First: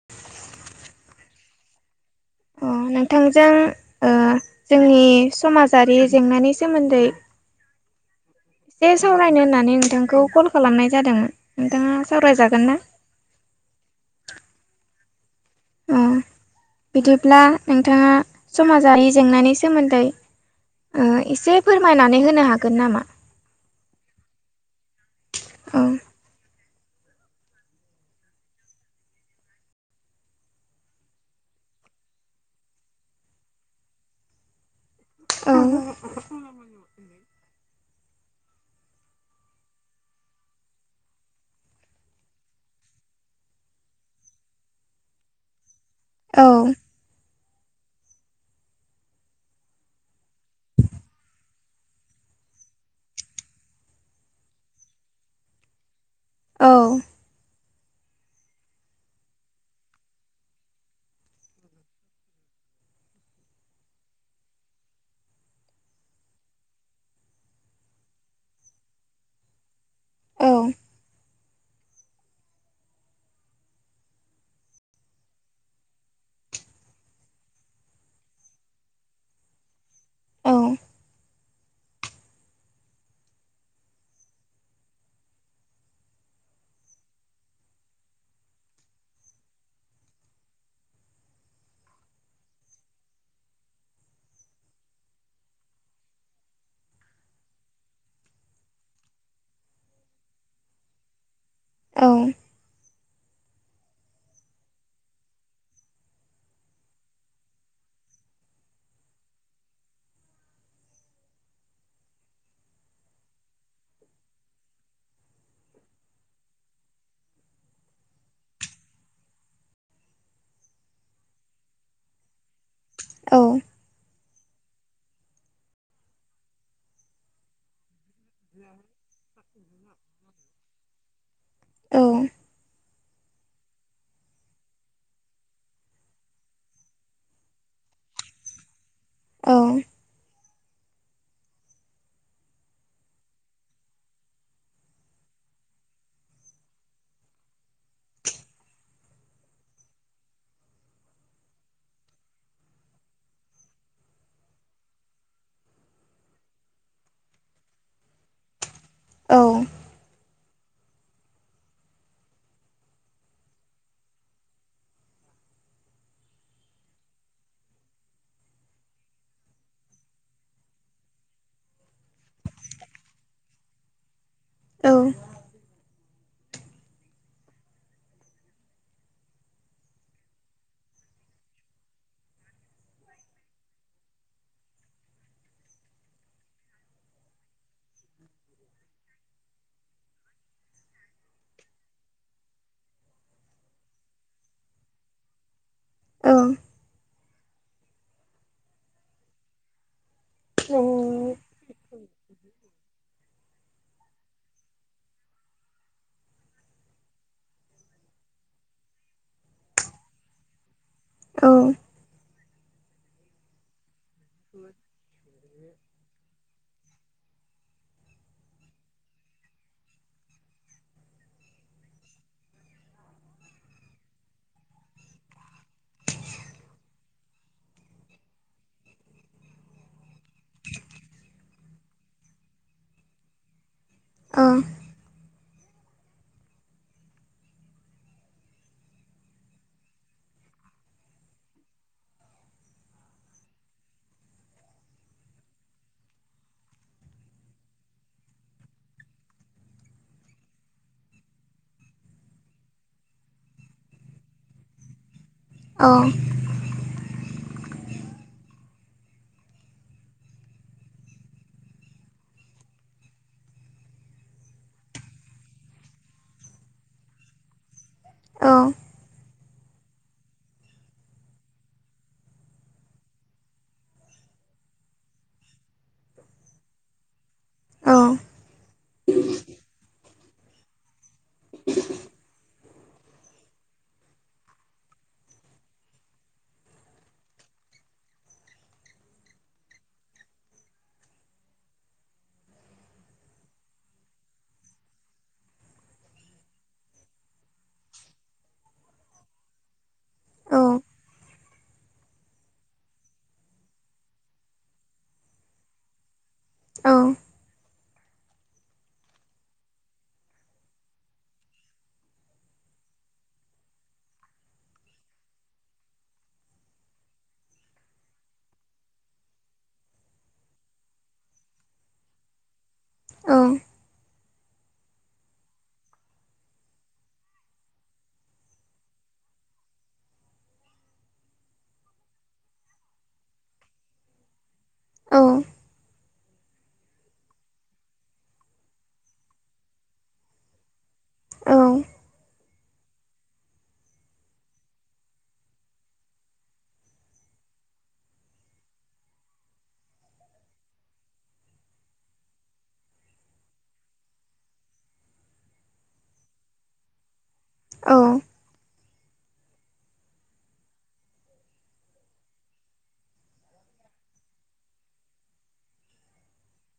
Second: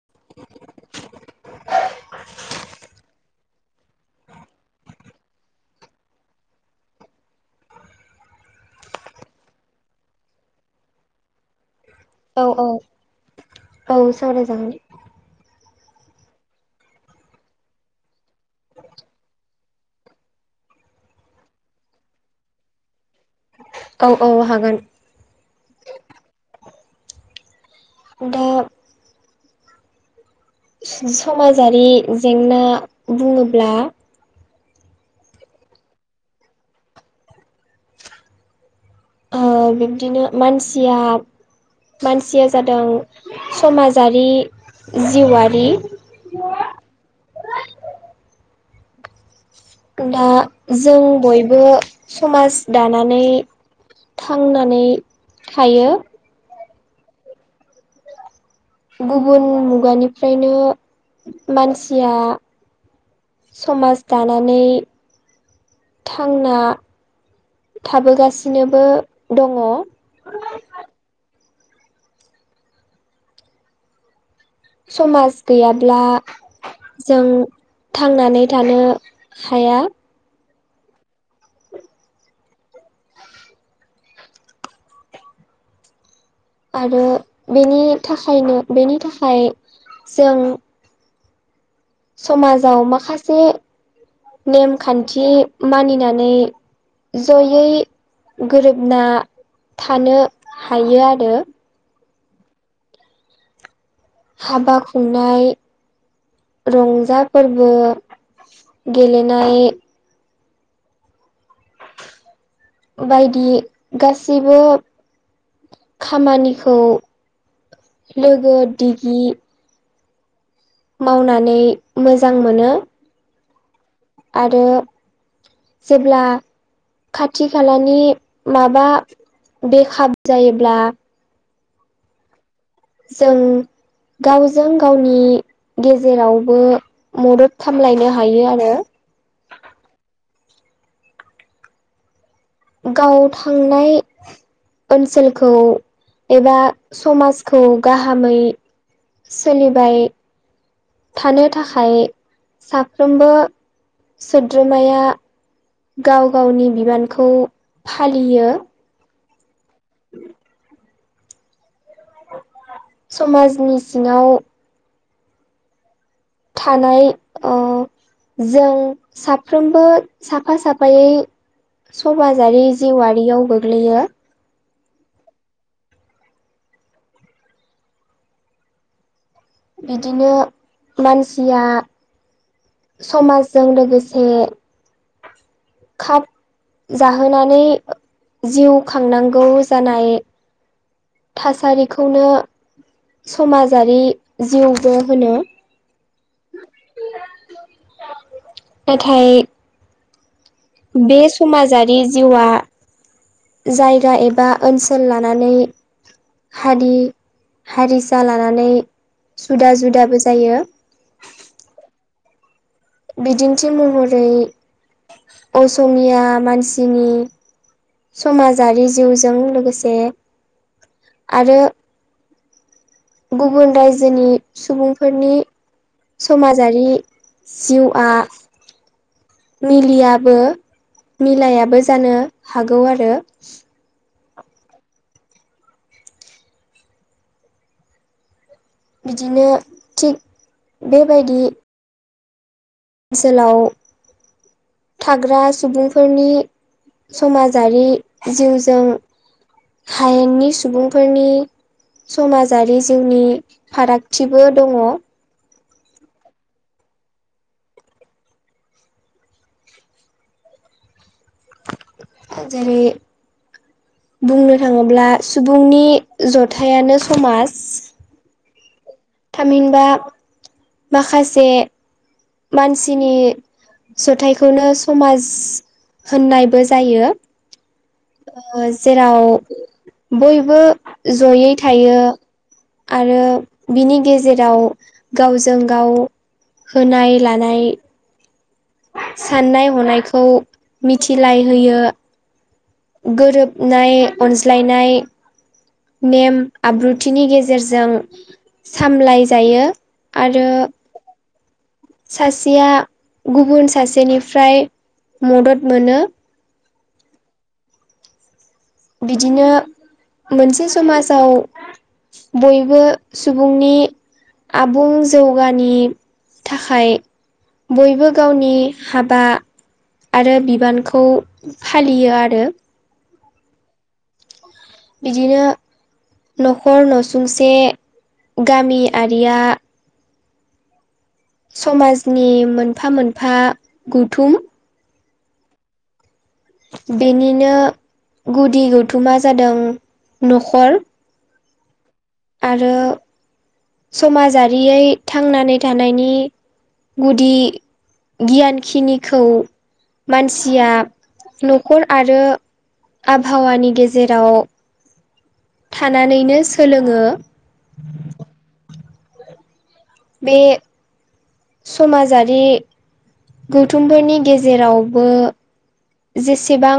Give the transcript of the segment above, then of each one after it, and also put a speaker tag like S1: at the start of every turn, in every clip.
S1: [inaudible]
S2: अ नोंथांजों ओ जोंनि समाजारि जेंनानि सोमोन्दै एसे सावरायनो होननानै नोंथांखौ कल खालामनाय जादोंमोन। नोंथाङा
S1: औ
S2: सावरायजागोन
S1: औ
S2: ना?
S1: औ सावरायजागोन
S2: अ
S1: [inaudible]
S2: बिदिब्ला नोंथाङा समाजारि जेंनानि सोमोन्दै ओ एसे फोरमायनानै होनो हागोन नामा?
S1: औ औ हागोन
S2: औ
S1: दे समाजारि जेंना बुङोब्ला
S2: ओं
S1: ओ बिब्दिनो मानसिया मानसिया जादों समाजारि जिउआरि
S2: औ
S1: दा जों बयबो समाज दानानै थांनानै थायो।
S2: औ
S1: गुबुन मुगानिफ्रायनो मानसिया समाज दानानै थांना थाबोगासिनोबो दङ।
S2: औ
S1: समाज गैयाब्ला जों थांनानै थानो हाया।
S2: औ
S1: आरो बेनि थाखायनो बेनि थाखाय जों समाजाव माखासे नेमखान्थि मानिनानै जयै गोरोबना थानो हायो आरो
S2: औ
S1: हाबा खुंनाय। रंजा फोरबो गेलेनाय बायदि गासैबो खामानिखौ लोगो दिगि मावनानै मोजां मोनो।
S2: औ
S1: आरो जेब्ला खाथि खालानि माबा बेखाबु जायोब्ला
S2: औ
S1: जों गावजों गावनि गेजेरावबो मदद खामलायनो हायो आरो।
S2: औ
S1: गाव थांनाय ओनसोलखौ एबा समाजखौ गाहामै सोलिबाय थानो थाखाय साफ्रोमबो सोद्रोमाया गाव गावनि बिबानखौ फालियो।
S2: औ
S1: समाजनि सिङाव थानाय ओ जों साफ्रोमबो साफा साफायै समाजारि जिउआारियाव गोग्लैयो।
S2: औ
S1: बिदिनो मानसिया समाजजों लोगोसे खाब जाहोनानै जिउ खांनांगौ जानाय थासारिखौनो समाजारि जिउबो होनो
S2: औ
S1: नाथाय बे समाजारि जिउआ जाय गा एबा ओनसोल लानानै हारि हारिसा लानानै जुदा जुदाबो जायो।
S2: औ
S1: बिदिन्थि महरै असमिया मानसि नि समाजारि जिउजों लोगोसे आरो गुबुन रायजोनि सुबुंफोरनि समाजारि जिउआ मिलियाबो मिलायाबो जानो हागौ आरो।
S2: औ
S1: बिदिनो थिग बेबायदि ओनसोलाव थाग्रा सुबुंफोरनि समाजारि जिउजों हायेननि सुबुंफोरनि समाजारि जिउनि फारागथिबो दङ।
S2: औ
S1: जेरै बुंनो थाङोब्ला सुबुंनि जथायानो समाज थामहिनबा माखासे मानसिनि जथायाइखौनो समाज होननायबो जायो। ओ जेराव बयबो जयै थायो‌। आरो बिनि गेजेराव गावजों गाव होनाय लानाय साननाय हनायखौ मिथिलाय होयो। गोरोबनाय अनज्लायनाय नेम आब्रुथिनि गेजेरजों सामलाय जायो। आरो सासेया गुबुन सासेनिफ्राय मदद मोनो।
S2: औ
S1: बिदिनो मोनसे समाजाव बयबो सुबुंनि आबुं जौगानि थाखाय बयबो गावनि हाबा आरो बिबानखौ फालियो आरो।
S2: औ
S1: बिदिनो न'खर नसुंसे गामिआरिया समाजनि मोनफा मोनफा गुथुम
S2: औ
S1: बेनिनो गुदि गौथुमा जादों न'खर।
S2: औ
S1: आरो समाजारियै थांनानै थानायनि गुदि गियानखिनिखौ मानसिया न'खर आरो आबहावानि गेजेराव थानानैनो सोलोङो।
S2: औ
S1: बे समाजारि गौथुमफोरनि गेजेरावबो जेसेबां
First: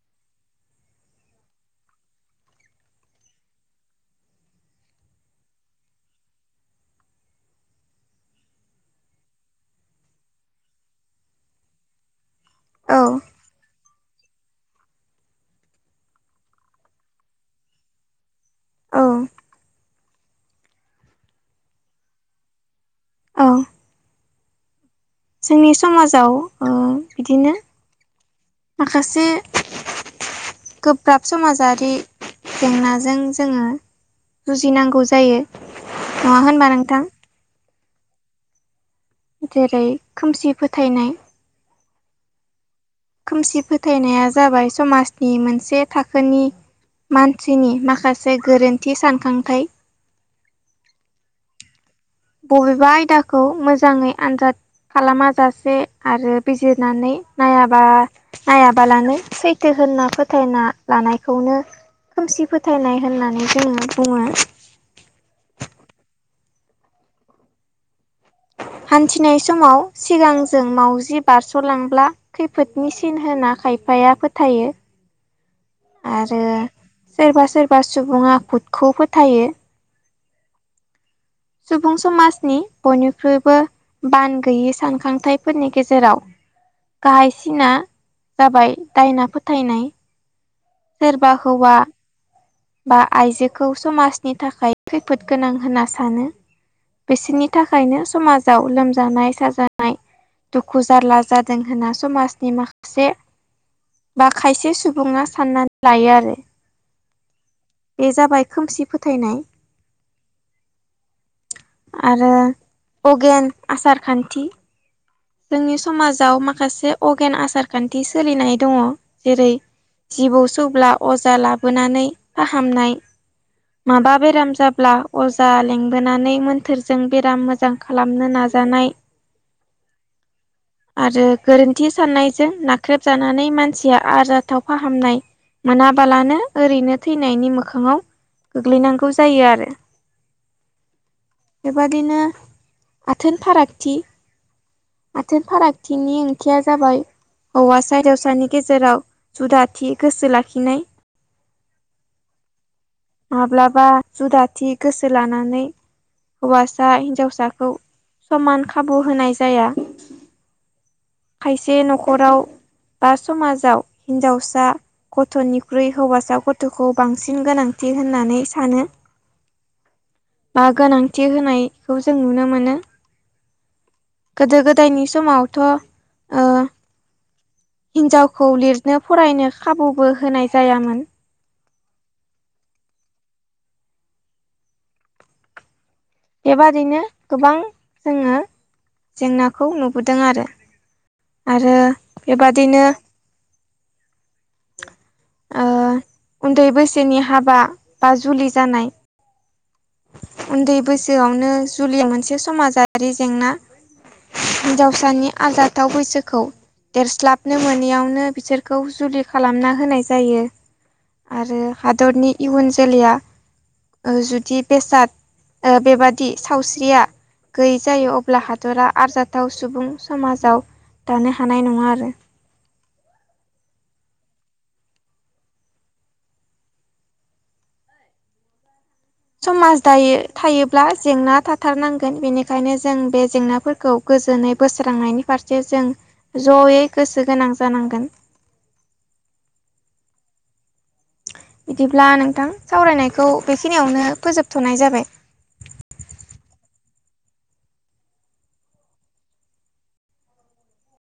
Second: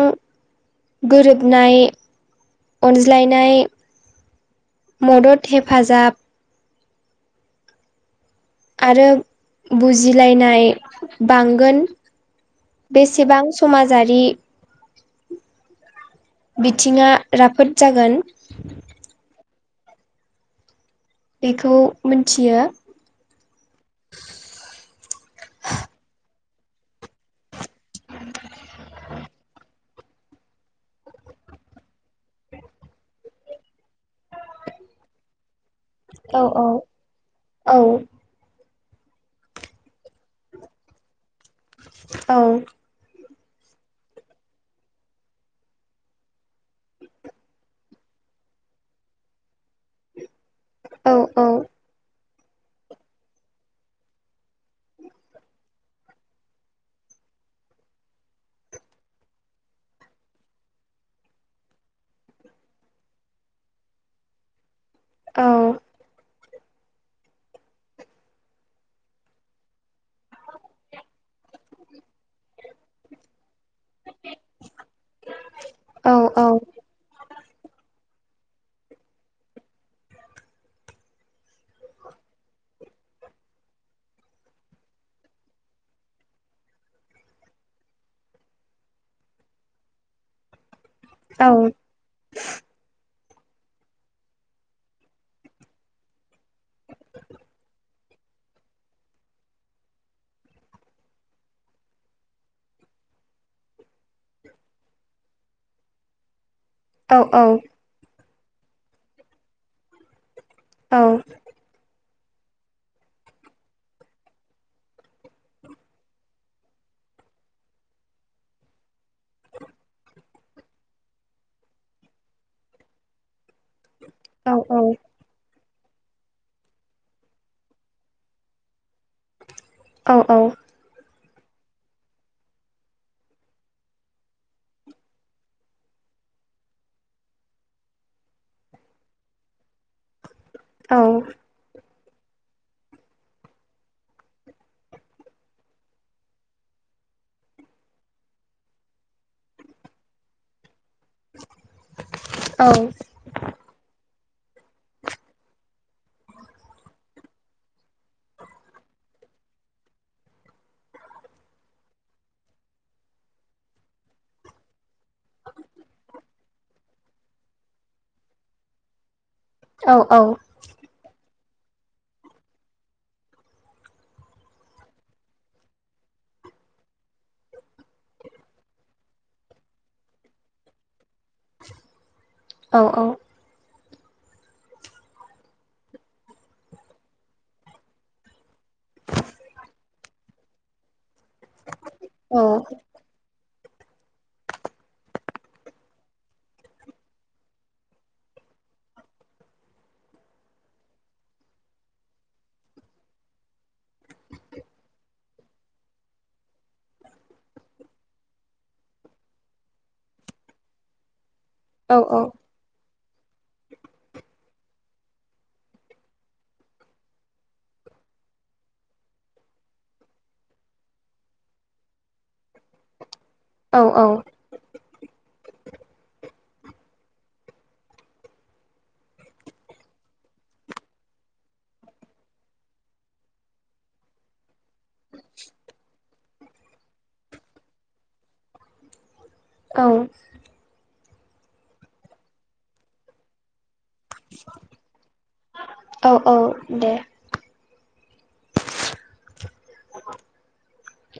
S1: गोरोबनाय अनज्लायनाय मदद हेफाजाब आरो बुजिलायनाय बांगोन।
S2: औ
S1: बेसेबां समाजारि बिथिङा राफोद जागोन
S2: औ
S1: बेखौ मिथियो।
S2: औ
S1: [unintelligible]
S2: जोंनि समाजाव बिदिनो माखासे गोब्राब समाजारि जेंनाजों जोङो जुजिनांगौ जायो नङा
S1: औ औ
S2: होनबा नोंथां?
S1: औ
S2: जेरै खोमसि फोथायनाय
S1: औ
S2: खोमसि फोथायनाया जाबाय समाजनि मोनसे थाखोनि मानसिनि माखासे गोरोन्थि सानखांथाय
S1: [unintelligible] औ औ
S2: बबेबा आयदाखौ मोजाङै आनजाद खालाम जासे आरो बिजिरनानै नायाबा नायाबालानो सैथो दोनना फोथायना लानायखौनो खोमसि फोथायनाय होननानै जोङो बुङो
S1: औ [inaudible]
S2: हान्थिनाय समाव सिगांजों मावउजि बारस'लांब्ला खैफोदनि सिन होना खाय फाया फोथायो आरो
S1: औ
S2: सोरबा सोरबा सुबुङा भुदखौ फोथायो सुबुं समाजनि बयनिख्रुइबो बान गैयि सानखांथाइफोरनि गेजेराव गाहायसिना जाबाय दायना फोथायनाय सोरबा
S1: औ
S2: हौवा बा आइजोखौ समाजनि थाखाय खैफोद गोनां होनना सानो बिसिनि थाखायनो समाजाव लोमजानाय साजानाय दुखु जारला जादों होनना समाजनि माखासे बा खायसे सुबुङा साननानै लायो आरो
S1: औ औ
S2: बे जाबाय खोमसि फोथायनाय
S1: औ
S2: आरो अगेन आसार खान्थि जोंनि समाजाव माखासे अगेन आसार खान्थि सोलिनाय दङ जेरै जिबौ सौब्ला अजा लाबोनानै फाहामनाय माबा
S1: औ
S2: बेराम जाब्ला अजा लेंबोनानै मोन्थोरजों बेराम मोजां खालामनो नाजानाय
S1: औ औ
S2: आरो गोरोन्थि साननायजों नाख्रेबजानानै मानसिया आरजाथाव फाहामनाय मोनाबालानो ओरैनो थैनायनि मोखाङाव गोग्लैनांगौ जायो आरो
S1: औ
S2: बेबादिनो आथोन फारागथि आथोन फारागथिनि ओंथिया जाबाय हौवासा हिजावसानि गेजेराव जुदाथि गोसो लाखिनाय
S1: औ
S2: माब्लाबा जुदाथि गोसो लानानै हौवासा हिन्जावसाखौ समान खाबु होनाय जाया खायसे नखराव बा समाजाव हिन्जावसा गथ'निख्रुइ हौवासा गथ'खौ बांसिन गोनां होननानै सानो
S1: औ औ
S2: बिदि होनायखौ जों नुनो मोनो गोदो गोदायनि समावथ' ओ हिनजावखौ लिरनो फरायनो खाबुबो होनाय जायामोन
S1: औ औ
S2: बेबादिनो गोबां जोङो जेंनाखौ नुबोदों आरो आरो बेबादिनो ओ उन्दै बैसोनि हाबा बा जुलि जानाय उन्दै बैसोआवनो जुलि मोनसे समाजारि जेंना हिनजावसानि आरजाथाव बैसोखौ देरस्लाबनो मोनैयावनो बिसोरखौ जुलि खालामना होनाय जायो आरो हादरनि इयुन जोलैया ओ जुदि बेसाद ओ बेबादि सावस्रिया गैयै जायो अब्ला हादरा आरजाथाव सुबुं समाजाव दानो हानाय नङा आरो।
S1: औ औ
S2: समाज दायो थायोब्ला जेंना थाथारनांगोन बेनिखायनो जों बे जेंनाफोरखौ गोजोनै बोस्रांनायनि फारसे जों जयै गोसो गोनां जानांगोन।
S1: औ
S2: बिदिब्ला नोंथां सावरायनायखौ बे खिनियावनो फोजोबथ'नाय जाबाय।
S1: औ औ दे [unintelligible]